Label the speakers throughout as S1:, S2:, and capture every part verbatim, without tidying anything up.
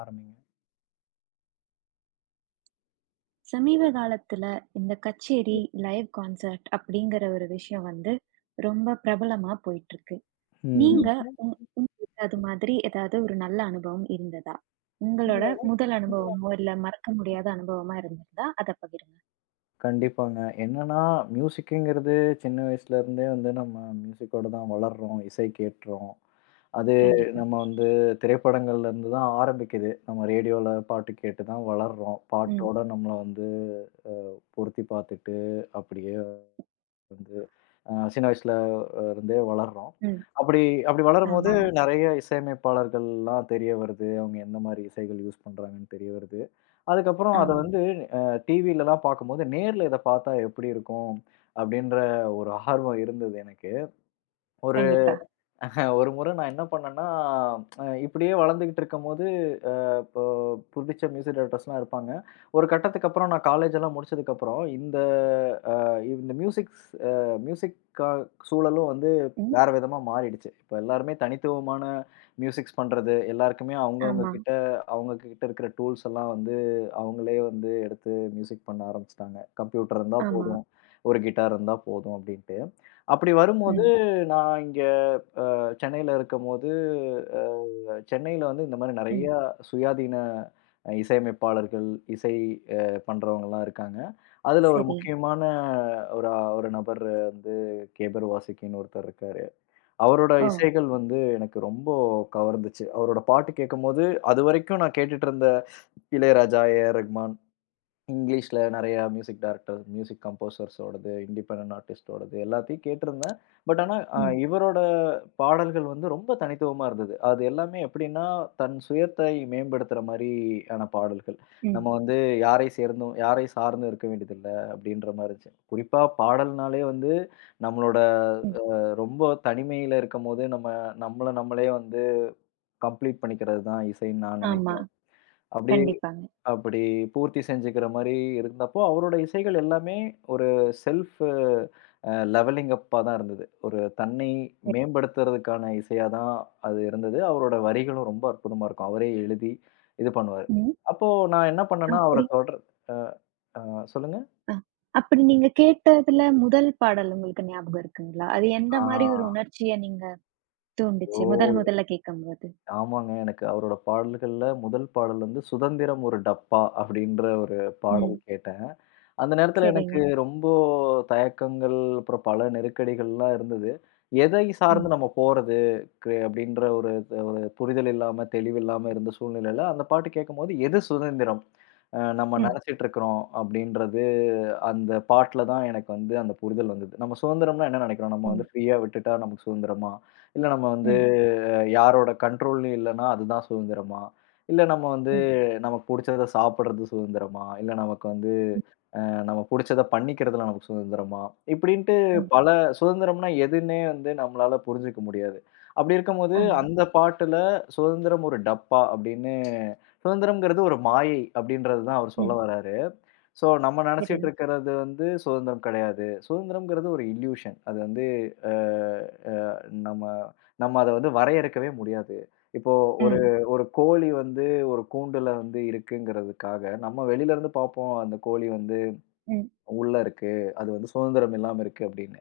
S1: ஆரம்பிங்க.
S2: சமீப காலத்துல இந்த கச்சேரி,
S1: ம்.
S2: லைவ் கான்சர்ட் அப்படிங்கிற ஒரு விஷயம் வந்து ரொம்ப பிரபலமா போயிட்டுருக்கு.
S1: ம்.
S2: நீங்க
S1: நீங்க
S2: உங் உங்களுக்கு அது மாதிரி ஏதாவது ஒரு நல்ல அனுபவம் இருந்ததா? உங்களோட
S1: உங்கள
S2: முதல்
S1: உங்கள
S2: அனுபவமோ, இல்ல மறக்க முடியாத அனுபவமா இருந்திருந்தா, அத பகிருங்க.
S1: கண்டிப்பாங்க. என்னன்னா மியூசிக்குங்கிறது சின்ன வயசுலருந்தே வந்து நம்ம மியூசிக்கோட தான் வளர்றோம். இசை கேட்றோம். அது
S2: கண்டிப்பா.
S1: நம்ம வந்து திரைப்படங்கள்லேருந்து தான் ஆரம்பிக்குது. நம்ம ரேடியோல பாட்டு கேட்டு தான் வளர்றோம்.
S2: ம்,
S1: பாட்டோட நம்மள வந்து பொருத்தி பார்த்துட்டு அப்படியே வந்து அ சின்ன வயசுல இருந்தே வளர்றோம்.
S2: ம்.
S1: அப்படி அப்படி வளரும்போது
S2: ஆமாங்க.
S1: நெறைய இசையமைப்பாளர்கள்லாம் தெரிய வருது. அவங்க எந்த மாரி இசைகள் யூஸ் பண்றாங்கன்னு தெரிய வருது. அதுக்கப்புறம் அத
S2: ஆமா.
S1: வந்து அ டிவிலலாம் பார்க்கும்போது, நேர்ல இத பார்த்தா எப்படி இருக்கும்? அப்படின்ற ஒரு ஆர்வம் இருந்தது எனக்கு. ஒரு
S2: கண்டிப்பா.
S1: ஒரு முறை நான் என்ன பண்ணேன்னா, அ இப்படியே வளர்ந்துகிட்டு இருக்கும்போது இப்போ புடிச்ச மியூசிக் டைரக்டர்ஸ்லாம் இருப்பாங்க. ஒரு கட்டத்துக்கு அப்புறம் நான் காலேஜ் எல்லாம் முடிச்சதுக்கப்புறம் இந்த அ இந்த மியூசிக்ஸ் அ மியூசிக் கா சூழலும் வந்து
S2: ம்.
S1: வேற விதமா மாறிடுச்சு. இப்ப எல்லாருமே தனித்துவமான மியூசிக்ஸ் பண்றது, எல்லாருக்குமே அவங்கவங்க
S2: ஆமா,
S1: ம். கிட்ட அவங்க கிட்ட இருக்கிற டூல்ஸ் எல்லாம் வந்து அவங்களே வந்து எடுத்து மியூசிக் பண்ண ஆரம்பிச்சுட்டாங்க. கம்ப்யூட்டர் இருந்தா
S2: ஆமா.
S1: போதும், ஒரு கிட்டார் இருந்தா போதும் அப்படின்ட்டு. அப்படி வரும்போது
S2: ம்,
S1: நான் இங்க சென்னையில இருக்கும்போது, அ சென்னையில வந்து இந்த மாரி
S2: ம்.
S1: நெறையா சுயாதீன அ இசையமைப்பாளர்கள், இசை அ பண்றவங்கலாம் இருக்காங்க. அதுல ஒரு
S2: சரி.
S1: முக்கியமான ஒரு ஒரு நபர் வந்து கேபர் வாசிக்கின்னு ஒருத்தர் இருக்காரு. அவரோட
S2: ஓ!
S1: இசைகள் வந்து எனக்கு ரொம்ப கவர்ந்துச்சு. அவரோட பாட்டு கேட்கும்போது, அதுவரைக்கும் நான் கேட்டுட்டு இருந்த இளையராஜா, ஏ ஆர் ரஹ்மான், இங்கிலீஷ்ல நெறையா மியூசிக் டைரக்டர், மியூசிக் கம்போசர்ஸோடது, இண்டிபெண்டன்ட் ஆர்டிஸ்ட்டோடது எல்லாத்தையும் கேட்டிருந்தேன். பட் ஆனா அ
S2: ம்,
S1: இவரோட பாடல்கள் வந்து ரொம்ப தனித்துவமா இருந்தது. அது எல்லாமே எப்படின்னா, தன் சுயத்தை மேம்படுத்துற மாரியான பாடல்கள்.
S2: ம்,
S1: நம்ம வந்து யாரை சேர்ந்தும் யாரை சார்ந்தும் இருக்க வேண்டியதில்ல அப்படின்ற மாரி இருந்துச்சு. குறிப்பா பாடல்னாலே வந்து நம்மளோட
S2: ம்.
S1: அ ரொம்ப தனிமையில இருக்கும்போது நம்ம நம்மள நம்மளே வந்து கம்ப்ளீட் பண்ணிக்கிறது தான் இசைன்னு நான்
S2: ஆமா.
S1: நெனைக்கிறேன். அப்படி
S2: கண்டிப்பாங்க.
S1: அப்படி பூர்த்தி செஞ்சுக்கிற மாரி இருந்தப்போ, அவரோட இசைகள் எல்லாமே ஒரு செல்ஃப் அ லெவலிங் அப்பா தான் இருந்தது. ஒரு தன்னை மேம்படுத்துறதுக்கான இசையா தான் அது இருந்தது. அவரோட வரிகளும் ரொம்ப அற்புதமா இருக்கும். அவரே எழுதி இது பண்ணுவாரு.
S2: ம்.
S1: அப்போ நான் என்ன பண்ணேன்னா, அவர
S2: அப்படி
S1: தொடர் அ, அ சொல்லுங்க?
S2: அ. அப்படி நீங்க கேட்டதுல முதல் பாடல் உங்களுக்கு ஞாபகம் இருக்குங்களா? அது எந்த
S1: ஆ,
S2: மாரி ஒரு உணர்ச்சிய நீங்க தூண்டுச்சு?
S1: ஓ!
S2: முதல் முதல்ல கேட்கும்போது?
S1: ஆமாங்க. எனக்கு அவரோட பாடல்கள்ல முதல் பாடல் வந்து "சுதந்திரம் ஒரு டப்பா" அப்படின்ற ஒரு பாடல்
S2: ம்.
S1: கேட்டேன். அந்த நேரத்துல
S2: சரிங்க.
S1: எனக்கு ரொம்ப தயக்கங்கள், அப்புறம் பல நெருக்கடிகள்லாம் இருந்தது. எதை
S2: ம்.
S1: சார்ந்து நம்ம போறது க்கு அப்படின்ற ஒரு ஒரு புரிதல் இல்லாம, தெளிவில்லாம இருந்த சூழ்நிலையில அந்த பாட்டு கேட்கும்போது, எது சுதந்திரம்? அ நம்ம
S2: ம்.
S1: நெனச்சிட்டு இருக்கிறோம் அப்படின்றது அந்த பாட்டுல தான் எனக்கு வந்து அந்த புரிதல் வந்தது. நம்ம சுதந்திரம்னா என்ன நெனைக்கிறோம்? நம்ம
S2: ம்.
S1: வந்து ஃப்ரீயா விட்டுட்டா நமக்கு சுதந்திரமா? இல்ல நம்ம வந்து
S2: ம்.
S1: யாரோட கண்ட்ரோல்லையும் இல்லன்னா, அதுதான் சுதந்திரமா? இல்ல நம்ம வந்து
S2: ம்.
S1: நமக்கு புடிச்சத சாப்பிடுறது சுதந்திரமா? இல்ல நமக்கு வந்து
S2: ம்.
S1: அ நம்ம புடிச்சத பண்ணிக்கிறதுல நமக்கு சுதந்திரமா? இப்படின்ட்டு
S2: ம்.
S1: பல சுதந்திரம்னா எதுன்னே வந்து நம்மளால புரிஞ்சுக்க முடியாது. அப்படி இருக்கும்போது,
S2: ஆமா.
S1: அந்த பாட்டுல சுதந்திரம் ஒரு டப்பா அப்படின்னு சுதந்திரம்ங்கிறது ஒரு மாயை அப்படின்றது தான் அவர் சொல்ல
S2: ம்.
S1: வராரு. ஸோ நம்ம நினச்சிட்டு
S2: சரிங்க.
S1: இருக்கிறது வந்து சுதந்திரம் கிடையாது. சுதந்திரம்ங்கிறது ஒரு இல்யூஷன். அது வந்து அ அ நம்ம நம்ம அத வந்து வரையறுக்கவே முடியாது. இப்போ ஒரு
S2: ம்.
S1: ம். ஒரு கோழி வந்து ஒரு கூண்டுல வந்து இருக்குங்கிறதுக்காக, நம்ம வெளியில இருந்து பார்ப்போம் அந்த கோழி வந்து
S2: ம்.
S1: உள்ள இருக்கு. அது வந்து சுதந்திரம் இல்லாம இருக்கு அப்படின்னு.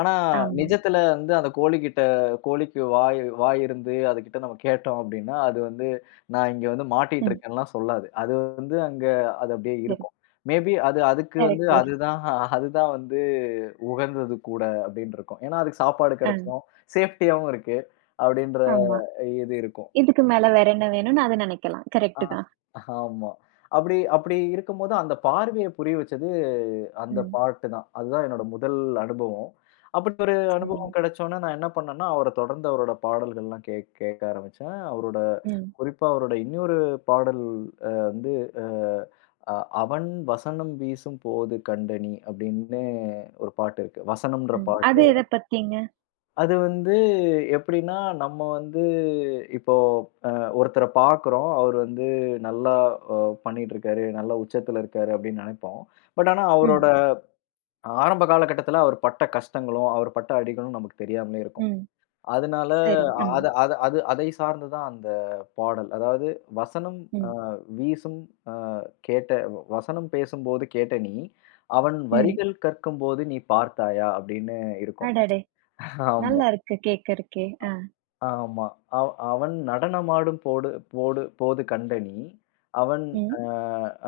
S1: ஆனா,
S2: ஆமா.
S1: நிஜத்துல வந்து அந்த கோழிகிட்ட கோழிக்கு வாய் வாய் இருந்து அதுகிட்ட நம்ம கேட்டோம் அப்படின்னா, அது வந்து நான் இங்க வந்து மாட்டிட்டு
S2: ம்.
S1: இருக்கேன்லாம் சொல்லாது. அது வந்து அங்க அது அப்படியே
S2: சரி.
S1: இருக்கும். மேபி அது அதுக்கு வந்து
S2: கரெக்ட்டு.
S1: அதுதான் அதுதான் வந்து உகந்தது கூட அப்படின்னு இருக்கும். ஏன்னா, அதுக்கு சாப்பாடு
S2: ஆ.
S1: கிடைச்சிரும். சேஃப்டியாவும் இருக்கு. அப்படின்ற
S2: ஆமா.
S1: இது இருக்கும்.
S2: இதுக்கு மேல வேற என்ன வேணும்னு அத நெனைக்கலாம்.
S1: ஆ
S2: கரெக்ட்டு தான்.
S1: ஆமா. அப்படி அப்படி இருக்கும்போது அந்த பார்வைய புரிய வச்சது அந்த
S2: ம்.
S1: பாட்டு தான். அதுதான் என்னோட முதல் அனுபவம். அப்படி ஒரு
S2: சரிங்க.
S1: அனுபவம் கிடைச்சோனே, நான் என்ன பண்ணேன்னா, அவர தொடர்ந்து அவரோட பாடல்கள்லாம் கேக் கேட்க ஆரம்பிச்சேன். அவரோட
S2: ம்.
S1: குறிப்பா அவரோட இன்னொரு பாடல் அ வந்து அ அ "அவன் வசனம் வீசும் போது கண்டனி" அப்படின்னு ஒரு பாட்டு இருக்கு. வசனம்ன்ற
S2: ம். அது
S1: பாட்டு.
S2: எத பத்திங்க?
S1: அது வந்து எப்படின்னா, நம்ம வந்து இப்போ அ ஒருத்தர பார்க்குறோம். அவரு வந்து நல்லா அ பண்ணிட்டு இருக்காரு, நல்லா உச்சத்துல இருக்காரு அப்படின்னு நெனைப்போம். பட் ஆனா
S2: ம்.
S1: அவரோட ஆரம்ப காலகட்டத்தில அவர் பட்ட கஷ்டங்களும், அவர் பட்ட அடிகளும் நமக்கு தெரியாமலே இருக்கும்.
S2: ம்.
S1: அதனால
S2: சரி. ஆமா.
S1: அது அது அது அதை சார்ந்து தான் அந்த பாடல். அதாவது வசனம் அ
S2: ம்.
S1: வீசும் அ கேட்ட வசனம் பேசும்போது கேட்ட நீ, அவன்
S2: ம்.
S1: வரிகள் கற்கும்போது நீ பார்த்தாயா அப்படின்னு இருக்கும்.
S2: அடடே!
S1: ஆமா,
S2: நல்லா இருக்கு கேட்கறக்கே. ஆ.
S1: ஆமா. அவ் அவன் நடனமாடும் போடு போடு போது கண்ட நீ, அவன்
S2: ம்.
S1: அ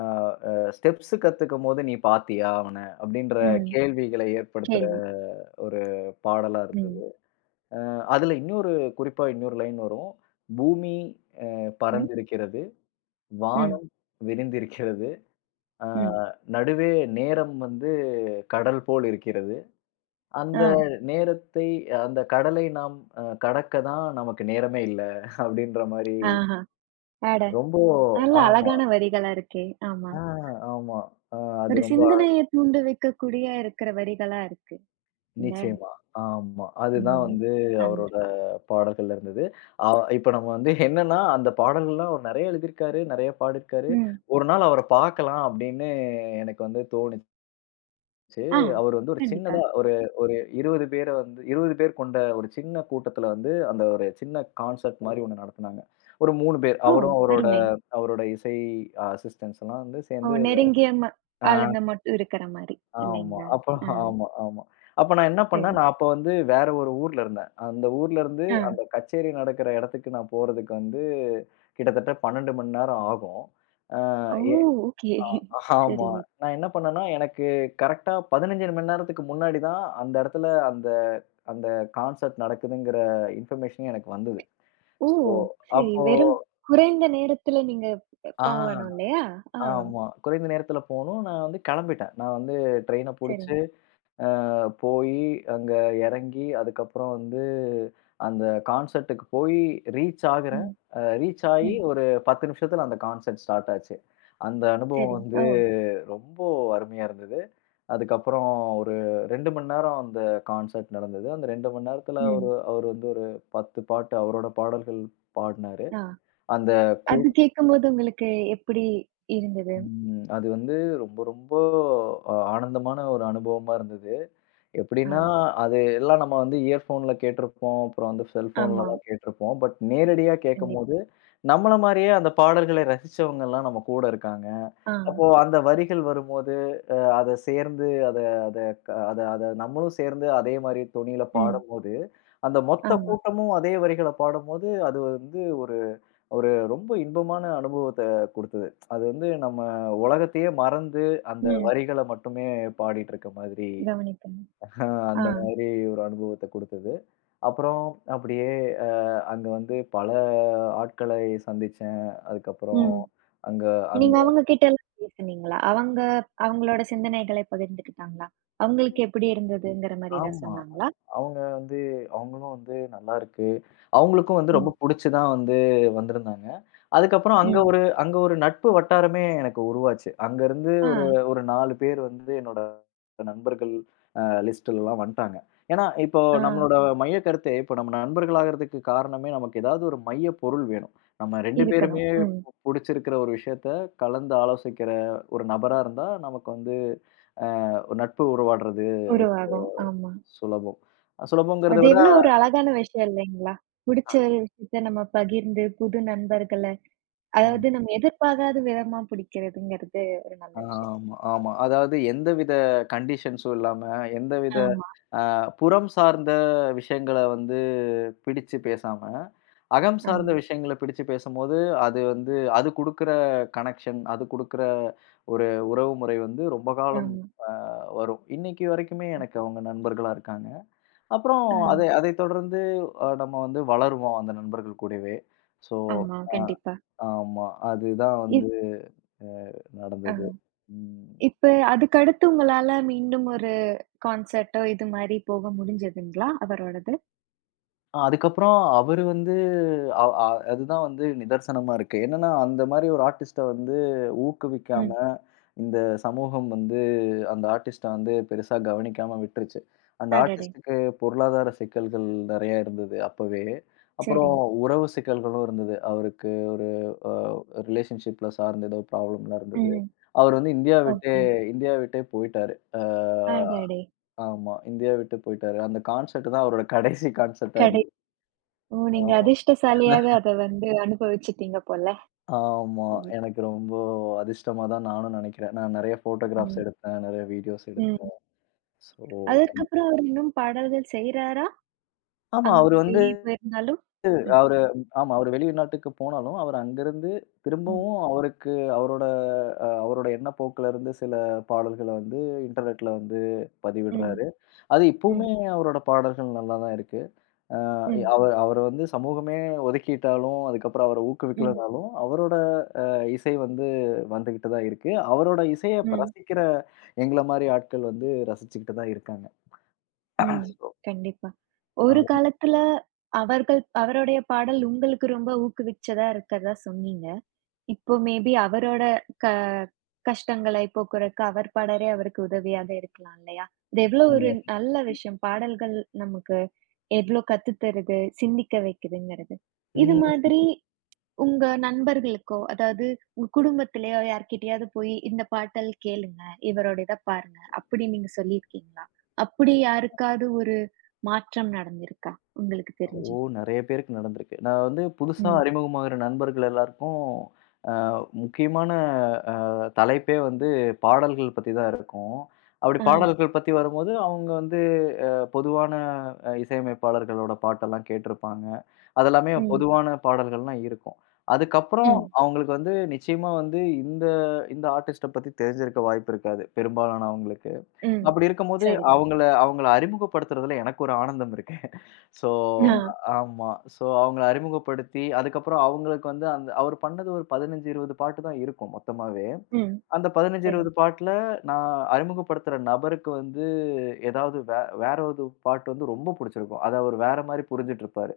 S1: அ அ ஸ்டெப்ஸ் கத்துக்கும்போது நீ பார்த்தியா அவன? அப்படின்ற
S2: ம்.
S1: கேள்விகளை ஏற்படுத்துற
S2: கேள்வி.
S1: ஒரு பாடலா
S2: ம்.
S1: இருந்தது. அ அதுல இன்னொரு குறிப்பா இன்னொரு லைன் வரும். பூமி அ
S2: ம்.
S1: பரந்திருக்கிறது.
S2: ம்.
S1: வானம் விரிந்திருக்கிறது. அ
S2: ம்.
S1: நடுவே நேரம் வந்து கடல் போல் இருக்கிறது.
S2: ஆ.
S1: அந்த நேரத்தை அந்த கடலை நாம் அ கடக்க தான் நமக்கு நேரமே இல்ல. அப்படின்ற மாரி
S2: ஆஹா! அட!
S1: ரொம்ப
S2: நல்ல
S1: ஆமா.
S2: அழகான வரிகளா இருக்கே! ஆமா.
S1: ஆ ஆமா. அ அது
S2: ஒரு
S1: ரொம்ப
S2: சிந்தனைய தூண்டு வைக்கக்கூடிய இருக்கிற வரிகளா இருக்கு. இல்ல?
S1: நிச்சயமா. ஆமா. அதுதான்
S2: ம்.
S1: வந்து
S2: நன்றி.
S1: அவரோட பாடல்கள்ல இருந்தது. அ இப்ப நம்ம வந்து என்னன்னா, அந்த பாடல்கள்லாம் அவர் நெறைய எழுதியிருக்காரு, நெறைய பாடியிருக்காரு.
S2: ம்.
S1: ஒரு நாள் அவர பார்க்கலாம் அப்படின்னு எனக்கு வந்து தோணுச்சு.
S2: ஆ.
S1: அவர் வந்து ஒரு
S2: கண்டிப்பா.
S1: சின்னதா ஒரு ஒரு இருபது பேர வந்து இருபது பேர் கொண்ட ஒரு சின்ன கூட்டத்துல வந்து, அந்த ஒரு சின்ன கான்செர்ட் மாரி ஒண்ணு நடத்துனாங்க. ஒரு மூணு பேர்.
S2: ஓ!
S1: அவரும் அவரோட
S2: அருமை.
S1: அவரோட இசை அசிஸ்டன்ட்ஸ் எல்லாம் வந்து
S2: ஓ!
S1: சேர்ந்து
S2: நெருங்கிய ம
S1: அத
S2: ஆளுங்க மட்டும் இருக்கிற மாரி.
S1: ஆமா.
S2: இல்லைங்களா?
S1: அப்ப
S2: ஆ.
S1: ஆமா, ஆமா. அப்ப நான் என்ன பண்ணேன்,
S2: சரி.
S1: நான் அப்ப வந்து வேற ஒரு ஊர்ல இருந்தேன். அந்த ஊர்ல இருந்து
S2: ஆ.
S1: அந்த கச்சேரி நடக்கிற இடத்துக்கு நான் போறதுக்கு வந்து கிட்டத்தட்ட பன்னிரண்டு மணி நேரம் ஆகும். அ
S2: ஓ!
S1: ஏ
S2: ஓகே. சரி.
S1: ஆமா. நான் என்ன பண்ணேன்னா, எனக்கு கரெக்ட்டா பதினைஞ்சு மணி நேரத்துக்கு முன்னாடி தான் அந்த இடத்துல அந்த அந்த கான்செர்ட் நடக்குதுங்கிற இன்ஃபர்மேஷனே எனக்கு வந்தது.
S2: ஓ!
S1: ஸோ,
S2: சரி.
S1: அப்போ
S2: வெறும் குறைந்த நேரத்துல நீங்க போகணும்
S1: ஆ
S2: இல்லையா? ஆ.
S1: ஆமா. குறைந்த நேரத்துல போணும். நான் வந்து கிளம்பிட்டேன். நான் வந்து ட்ரெயின
S2: சரி.
S1: புடிச்சு அ போயி அங்க இறங்கி, அதுக்கப்புறம் வந்து அந்த கான்சர்ட்டுக்கு போய் ரீச் ஆகுறேன்.
S2: ம்.
S1: அ ரீச் ஆயி
S2: ம்.
S1: ஒரு பத்து நிமிஷத்துல அந்த கான்சர்ட் ஸ்டார்ட் ஆச்சு. அந்த அனுபவம்
S2: சரி.
S1: வந்து
S2: ஓ!
S1: ரொம்ப அருமையா இருந்தது. அதுக்கப்புறம் ஒரு ரெண்டு மணி நேரம் அந்த கான்சர்ட் நடந்தது. அந்த ரெண்டு மணி நேரத்துல
S2: ம்.
S1: அவரு அவரு வந்து ஒரு பத்து பாட்டு அவரோட பாடல்கள் பாடுனாரு.
S2: ஆ.
S1: அந்த கூ
S2: அது கேட்கும்போது உங்களுக்கு எப்படி இருந்தது?
S1: ம். அது வந்து ரொம்ப ரொம்ப அ ஆனந்தமான ஒரு அனுபவமா இருந்தது.
S2: ஆ.
S1: எப்படின்னா, அது எல்லாம் நம்ம வந்து இயர்ஃபோன்ல கேட்டிருப்போம். அப்புறம் வந்து செல்ஃபோன்ல
S2: ஆமா.
S1: தான் கேட்டிருப்போம். பட் நேரடியா
S2: கண்டிப்
S1: கேட்கும்போது, நம்மள மாரியே அந்த பாடல்களை ரசிச்சவங்கலாம் நம்ம கூட இருக்காங்க.
S2: ஆ.
S1: அப்போ அந்த வரிகள் வரும்போது, அ அத சேர்ந்து அத அத க அத அத நம்மளும் சேர்ந்து அதே மாரி தொனியில
S2: ம்.
S1: பாடும்போது, அந்த மொத்த
S2: ஆமா.
S1: கூட்டமும் அதே வரிகள பாடும்போது, அது வந்து ஒரு ஒரு ரொம்ப இன்பமான அனுபவத்த குடுத்தது. அது வந்து நம்ம உலகத்தையே மறந்து அந்த
S2: ம்.
S1: வரிகள மட்டுமே பாடிட்டு இருக்க மாதிரி
S2: கவனிக்கணும்.
S1: அ
S2: ஆ.
S1: அந்த மாதிரி ஒரு அனுபவத்த குடுத்தது. அப்புறம் அப்படியே அ அங்க வந்து பல ஆட்களை சந்திச்சேன். அதுக்கப்புறம் ம்.
S2: ம்.
S1: அங்க அங்க
S2: நீங்க அவங்க கிட்டலாம் பேசுனீங்களா? அவங்க அவங்களோட சிந்தனைகளை பகிர்ந்துக்கிட்டாங்களா? அவங்களுக்கு எப்படி இருந்ததுங்கிற மாரி ஏதாவது
S1: ஆமா.
S2: சொன்னாங்களா?
S1: ஆமா. அவங்க வந்து அவங்களும் வந்து நல்லாருக்கு. அவங்களுக்கும் வந்து ரொம்ப
S2: ம்.
S1: புடிச்சு தான் வந்து வந்திருந்தாங்க. அதுக்கப்புறம் அங்க
S2: ம்.
S1: ஒரு அங்க ஒரு நட்பு வட்டாரமே எனக்கு உருவாச்சு. அங்கருந்து
S2: ஆ.
S1: ஒரு ஒரு நாலு பேர் வந்து என்னோட நண்பர்கள் அ லிஸ்ட்லலாம் வந்துட்டாங்க. ஏன்னா, இப்போ
S2: ஆ.
S1: நம்மளோட மைய கருத்தே இப்போ நம்ம நண்பர்களாகறதுக்கு காரணமே நமக்கு ஏதாவது ஒரு மைய பொருள் வேணும். நம்ம ரெண்டு
S2: இருக்கணும்.
S1: பேருமே
S2: ம்.
S1: பு புடிச்சிருக்கிற ஒரு விஷயத்த கலந்து ஆலோசிக்கிற ஒரு நபரா இருந்தா, நமக்கு வந்து அ நட்பு உருவாடுறது
S2: உருவாகும். ஆமா.
S1: சுலபம். சுலபங்கிறத
S2: அது
S1: விட
S2: எவ்வளோ ஒரு அழகான விஷயம் இல்லைங்களா? புடிச்ச ஒரு விஷயத்த நம்ம பகிர்ந்து புது நண்பர்கள அதாவது
S1: ம்.
S2: நம்ம எதிர்பாராத விதமா பிடிக்கிறதுங்கிறது ஒரு நல்ல விஷயம்.
S1: ஆமா, ஆமா. அதாவது எந்தவித கண்டிஷன்ஸும் இல்லாம, எந்தவித
S2: ஆமா.
S1: அ புறம் சார்ந்த விஷயங்கள வந்து பிடிச்சு பேசாம, அகம்
S2: ஆமா,
S1: சார்ந்த விஷயங்கள பிடிச்சு பேசும்போது, அது வந்து அது குடுக்குற கனெக்ஷன், அது குடுக்குற ஒரு உறவுமுறை வந்து ரொம்ப காலம்
S2: ஆமா.
S1: அ வரும். இன்னைக்கு வரைக்குமே எனக்கு அவங்க நண்பர்களா இருக்காங்க. அப்புறம்
S2: அ,
S1: அதை அதைத் தொடர்ந்து அ நம்ம வந்து வளருவோம் அந்த நண்பர்கள் கூடவே. ஸோ,
S2: ஆமா.
S1: அ
S2: கண்டிப்பா.
S1: ஆமா. அதுதான் வந்து
S2: இப்
S1: அ
S2: அ
S1: நடந்தது. ம்.
S2: இப்ப அதுக்கடுத்து உங்களால மீண்டும் ஒரு கான்சர்ட்டோ இது மாரி போக முடிஞ்சதுங்களா? அவரோடது?
S1: அதுக்கப்புறம் அவரு வந்து அ அ அதுதான் வந்து நிதர்சனமா இருக்கு. என்னன்னா, அந்த மாரி ஒரு ஆர்டிஸ்ட்ட வந்து ஊக்குவிக்காம,
S2: ம்.
S1: இந்த சமூகம் வந்து அந்த ஆர்டிஸ்ட்ட வந்து பெருசா கவனிக்காம விட்டுருச்சு. அந்த
S2: அடடே!
S1: ஆர்டிஸ்ட்டுக்கு பொருளாதார சிக்கல்கள் நெறையா இருந்தது அப்பவே. அப்புறம்
S2: சரிங்க.
S1: உறவு சிக்கல்களும் இருந்தது. அவருக்கு ஒரு அ ரிலேஷன்ஷிப்ல சார்ந்த ஏதோ ப்ராப்ளம்லாம் இருந்தது.
S2: ம்.
S1: அவர் வந்து இந்தியா விட்டே
S2: ஓகே.
S1: இந்தியா விட்டே போயிட்டாரு. அ
S2: அடடே!
S1: ஆமா. இந்தியா விட்டு போயிட்டாரு. அந்த கான்செர்ட் தான் அவரோட கடைசி கான்செர்ட்டா
S2: கடை
S1: இருந்தது.
S2: ஓ! நீங்க அதிர்ஷ்டசாலியாக அத வந்து அனுபவிச்சுட்டீங்க போல.
S1: ஆமா.
S2: சரி.
S1: எனக்கு ரொம்ப அதிர்ஷ்டமா தான் நானும் நெனைக்கிறேன். நான் நெறைய ஃபோட்டோகிராஃப்ஸ்
S2: ம்.
S1: எடுத்தேன். நெறைய வீடியோஸ்
S2: ம்.
S1: எடுத்தேன். ஸோ
S2: அதற்கப்புறம் அவர் இன்னும் பாடல்கள் செய்றாரா?
S1: ஆமா
S2: அங்
S1: அவரு வந்து
S2: வெளிய போயிருந்தாலும்? ம்.
S1: அவரு ஆமா அவரு வெளிநாட்டுக்கு போனாலும், அவரு அங்கிருந்து
S2: ம்.
S1: திரும்பவும் அவருக்கு அவரோட அ அவரோட எண்ணப்போக்குல இருந்து சில பாடல்கள வந்து இன்டர்நெட்ல வந்து
S2: ம்.
S1: பதிவிடுறாரு. அது
S2: ம்.
S1: இப்பவுமே அவரோட பாடல்கள் நல்லா தான் இருக்கு. அ
S2: ம்.
S1: அவ அவர வந்து சமூகமே ஒதுக்கிட்டாலும், அதுக்கப்புறம் அவர
S2: ம்,
S1: ஊக்குவிக்கலனாலும், அவரோட இசை வந்து வந்துகிட்டு தான் இருக்கு. அவரோட இசைய இப்ப
S2: ம்,
S1: ரசிக்கிற எங்கள மாரி ஆட்கள் வந்து ரசிச்சுக்கிட்டு தான் இருக்காங்க.
S2: ம்.
S1: சோ
S2: கண்டிப்பா.
S1: ஆ.
S2: ஒரு காலத்துல அவர்கள் அவருடைய பாடல் உங்களுக்கு ரொம்ப ஊக்குவிச்சதா இருக்கிறதா சொன்னீங்க. இப்போ மேபி அவரோட க கஷ்டங்களை போக்குறக்கு அவர் பாடலே அவருக்கு உதவியாக இருக்கலாம் இல்லையா? இது எவ்ளோ ஒரு
S1: ம்.
S2: நல்ல விஷயம். பாடல்கள் நமக்கு எவ்ளோ கத்து தருது, சிந்திக்க வைக்குதுங்கிறது. இது
S1: ம்.
S2: மாதிரி உங்க நண்பர்களுக்கோ, அதாவது உங்க குடும்பத்திலயோ யார்கிட்டயாவது போயி, இந்த பாடல் கேளுங்க. இவரோட இத பாருங்க. அப்படி நீங்க சொல்லியிருக்கீங்களா? அப்படி யாருக்காவது ஒரு மாற்றம் நடந்திருக்கா? உங்களுக்கு
S1: ஓ!
S2: தெரிஞ்சு?
S1: நெறைய பேருக்கு நடந்திருக்கு. நான் வந்து புதுசா
S2: ம்.
S1: அறிமுகமாகுற நண்பர்கள் எல்லாருக்கும் அ முக்கியமான அ தலைப்பே வந்து பாடல்கள் பத்தி தான் இருக்கும். அப்படி
S2: ஆ.
S1: பாடல்கள் பத்தி வரும்போது, அவங்க வந்து அ பொதுவான அ இசையமைப்பாளர்களோட பாட்டெல்லாம் கேட்டிருப்பாங்க. அதெல்லாமே
S2: ம்.
S1: பொதுவான பாடல்கள்லாம் இருக்கும். அதுக்கப்புறம் ம்.
S2: ம்.
S1: அவங்களுக்கு வந்து நிச்சயமா வந்து இந்த இந்த ஆர்டிஸ்ட்ட பத்தி தெரிஞ்சிருக்க வாய்ப்பு இருக்காது, பெரும்பாலானவங்களுக்கு. ம்.
S2: ம்.
S1: அப்படி இருக்கும்போது
S2: சரிதான்.
S1: அவங்கள அவங்கள அறிமுகப்படுத்துறதுல எனக்கு ஒரு ஆனந்தம் இருக்கு. ஸோ
S2: ஆ.
S1: ம். ஆமா. ஸோ அவங்கள அறிமுகப்படுத்தி, அதுக்கப்புறம் அவங்களுக்கு வந்து அந்த அவர் பண்ணது ஒரு பதினைஞ்சு, இருபது பாட்டு தான் இருக்கும் மொத்தமாவே.
S2: ம்.
S1: அந்த பதினைஞ்சு,
S2: சரி.
S1: இருபது பாட்டுல நான் அறிமுகப்படுத்துற நபருக்கு வந்து ஏதாவது வே வேற ஒரு பாட்டு வந்து ரொம்ப புடிச்சிருக்கும். அத அவரு வேற மாரி புரிஞ்சுட்டு இருப்பாரு.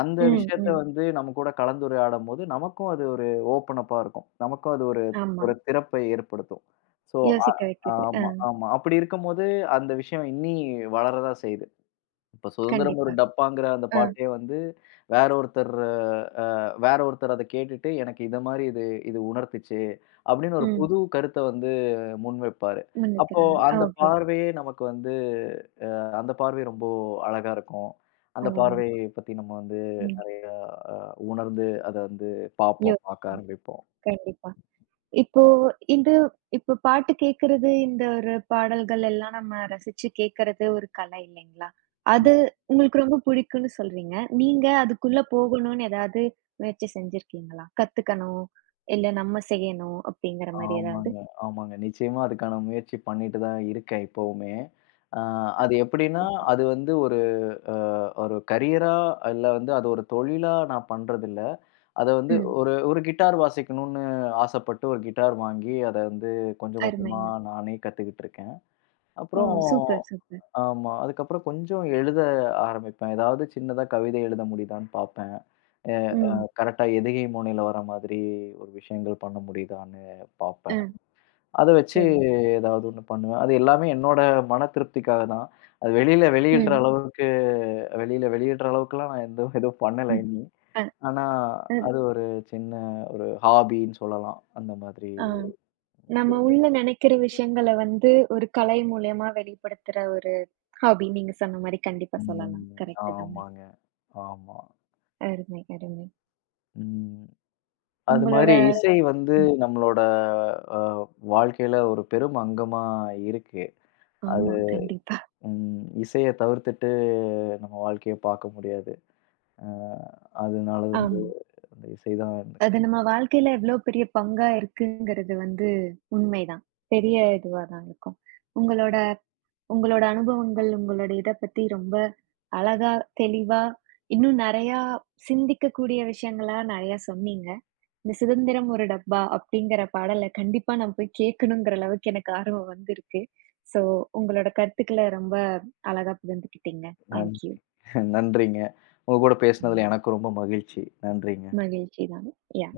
S1: அந்த ம்.
S2: ம்.
S1: விஷயத்த
S2: ம்.
S1: வந்து நம்ம கூட கலந்துரையாடும்போது, நமக்கும் அது ஒரு ஓப்பன் அப்பா இருக்கும். நமக்கும் அது ஒரு
S2: ஆமா.
S1: ஒரு திறப்பை ஏற்படுத்தும். ஸோ, அ
S2: யோசிக்க வைக்குது. ஆ.
S1: ஆமா, ஆமா. அப்படி இருக்கும்போது, அந்த விஷயம் இன்னி வளரதான் செய்யுது. இப்ப சுதந்திரம் ஒரு
S2: கண்டிப்பா.
S1: டப்பாங்கிற அந்த
S2: ஆ.
S1: பாட்டே வந்து வேற ஒருத்தர் அ வேற ஒருத்தர் அத கேட்டுட்டு, எனக்கு இத மாரி இது இது உணர்த்துச்சு. அப்படின்னு ஒரு
S2: ம்.
S1: புது கருத்த வந்து முன்வைப்பாரு.
S2: முன்
S1: அப்போ
S2: நிக்கிறாங்க.
S1: அந்த
S2: ஓகே.
S1: பார்வையே நமக்கு வந்து அ அந்த பார்வை ரொம்ப அழகா இருக்கும். அந்த
S2: அழகா
S1: பார்வைய
S2: இருக்கு.
S1: பத்தி நம்ம வந்து
S2: ம்.
S1: நெறைய அ உணர்ந்து அத வந்து
S2: யோ!
S1: பார்ப்போம், பார்க்க ஆரம்பிப்போம்.
S2: கண்டிப்பா. இப்போ இது இப்போ பாட்டு கேட்கறது, இந்த ஒரு பாடல்கள் எல்லாம் நம்ம ரசிச்சு கேட்கறது ஒரு கலை இல்லைங்களா?
S1: ம்.
S2: அது உங்களுக்கு ரொம்ப பிடிக்கும்னு சொல்றீங்க. நீங்க அதுக்குள்ள போகணும்னு ஏதாவது முயற்சி செஞ்சிருக்கீங்களா? கத்துக்கணும், இல்ல நம்ம செய்யணும் அப்படிங்கிற மாரி ஏதாவது?
S1: ஆமாங்க, ஆமாங்க. நிச்சயமா அதுக்கான முயற்சி பண்ணிட்டு தான் இருக்கேன் இப்பவுமே. அ அது எப்படின்னா, அது வந்து அ ஒரு கரியரா இல்ல வந்து அது ஒரு தொழிலா நான் பண்றதில்ல. அத வந்து
S2: ம்.
S1: ஒரு ஒரு கிட்டார் வாசிக்கணும்னு ஆசைப்பட்டு ஒரு கிட்டார் வாங்கி அத வந்து கொஞ்சம் கொஞ்சமா
S2: அருமைங்க.
S1: நானே கத்துக்கிட்டு இருக்கேன்.
S2: ஓ!
S1: அப்புறம்
S2: சூப்பர், சூப்பர்.
S1: ஆமா. அதுக்கப்புறம் கொஞ்சம் எழுத ஆரம்பிப்பேன். ஏதாவது சின்னதா கவிதை எழுத முடியுதான்னு பார்ப்பேன். அ
S2: ம்.
S1: கரெக்ட்டா எதுகை மோனையில வர மாதிரி ஒரு விஷயங்கள் பண்ண முடியுதான்னு
S2: அ.
S1: பார்ப்பேன். அத வச்சு
S2: சரிங்க.
S1: ஏதாவது ஒண்ணு பண்ணுவேன். அது எல்லாமே என்னோட மன திருப்திக்காக தான். அது வெளியில வெளியிடுற
S2: ம்.
S1: அளவுக்கு வெளியில வெளியிடுற அளவுக்குலாம் நான் எந்த எதுவும் பண்ணல
S2: ம்.
S1: இன்னும்.
S2: அ.
S1: ஆனா,
S2: அ.
S1: அது ஒரு சின்ன ஒரு ஹாபின்னு சொல்லலாம். அந்த மாதிரி
S2: ஆ. நம்ம உள்ள நெனைக்கிற விஷயங்கள வந்து ஒரு கலை மூலியமா வெளிப்படுத்துற ஒரு ஹாபி. நீங்க சொன்ன மாரி கண்டிப்பா சொல்லலாம்.
S1: ம்.
S2: கரெக்ட் தாங்க.
S1: ஆமாங்க. ஆமா.
S2: அருமை, அருமை.
S1: ம். அது
S2: உங்களோட
S1: மாதிரி இசை வந்து
S2: ம்.
S1: நம்மளோட அ வாழ்க்கையில ஒரு பெரும் அங்கமா இருக்கு. அது
S2: ஆமா. கண்டிப்பா.
S1: ம். இசைய தவிர்த்துட்டு நம்ம வாழ்க்கைய பார்க்க முடியாது. அ அதனால வந்து
S2: ஆமா.
S1: அந்த இசை தான்.
S2: அது நம்ம வாழ்க்கையில எவ்ளோ பெரிய பங்கா இருக்குங்கிறது வந்து உண்மைதான். பெரிய இதுவா தான் இருக்கும். உங்களோட உங்களோட அனுபவங்கள், உங்களோட இத பத்தி ரொம்ப அழகா, தெளிவா, இன்னும் நெறையா சிந்திக்கக்கூடிய விஷயங்களா நெறையா சொன்னீங்க. இந்த "சுதந்திரம் ஒரு டப்பா" அப்படிங்கிற பாடல கண்டிப்பா நான் போய் கேட்கணுங்கிற அளவுக்கு எனக்கு ஆர்வம் வந்திருக்கு. ஸோ உங்களோட கருத்துக்கள ரொம்ப அழகா பகிர்ந்துக்கிட்டீங்க.
S1: நன்
S2: தேங்க் யூ.
S1: நன்றிங்க. உங்க கூட
S2: ம்.
S1: பேசினதுல எனக்கும் ரொம்ப மகிழ்ச்சி. நன்றிங்க.
S2: மகிழ்ச்சி தான். யா.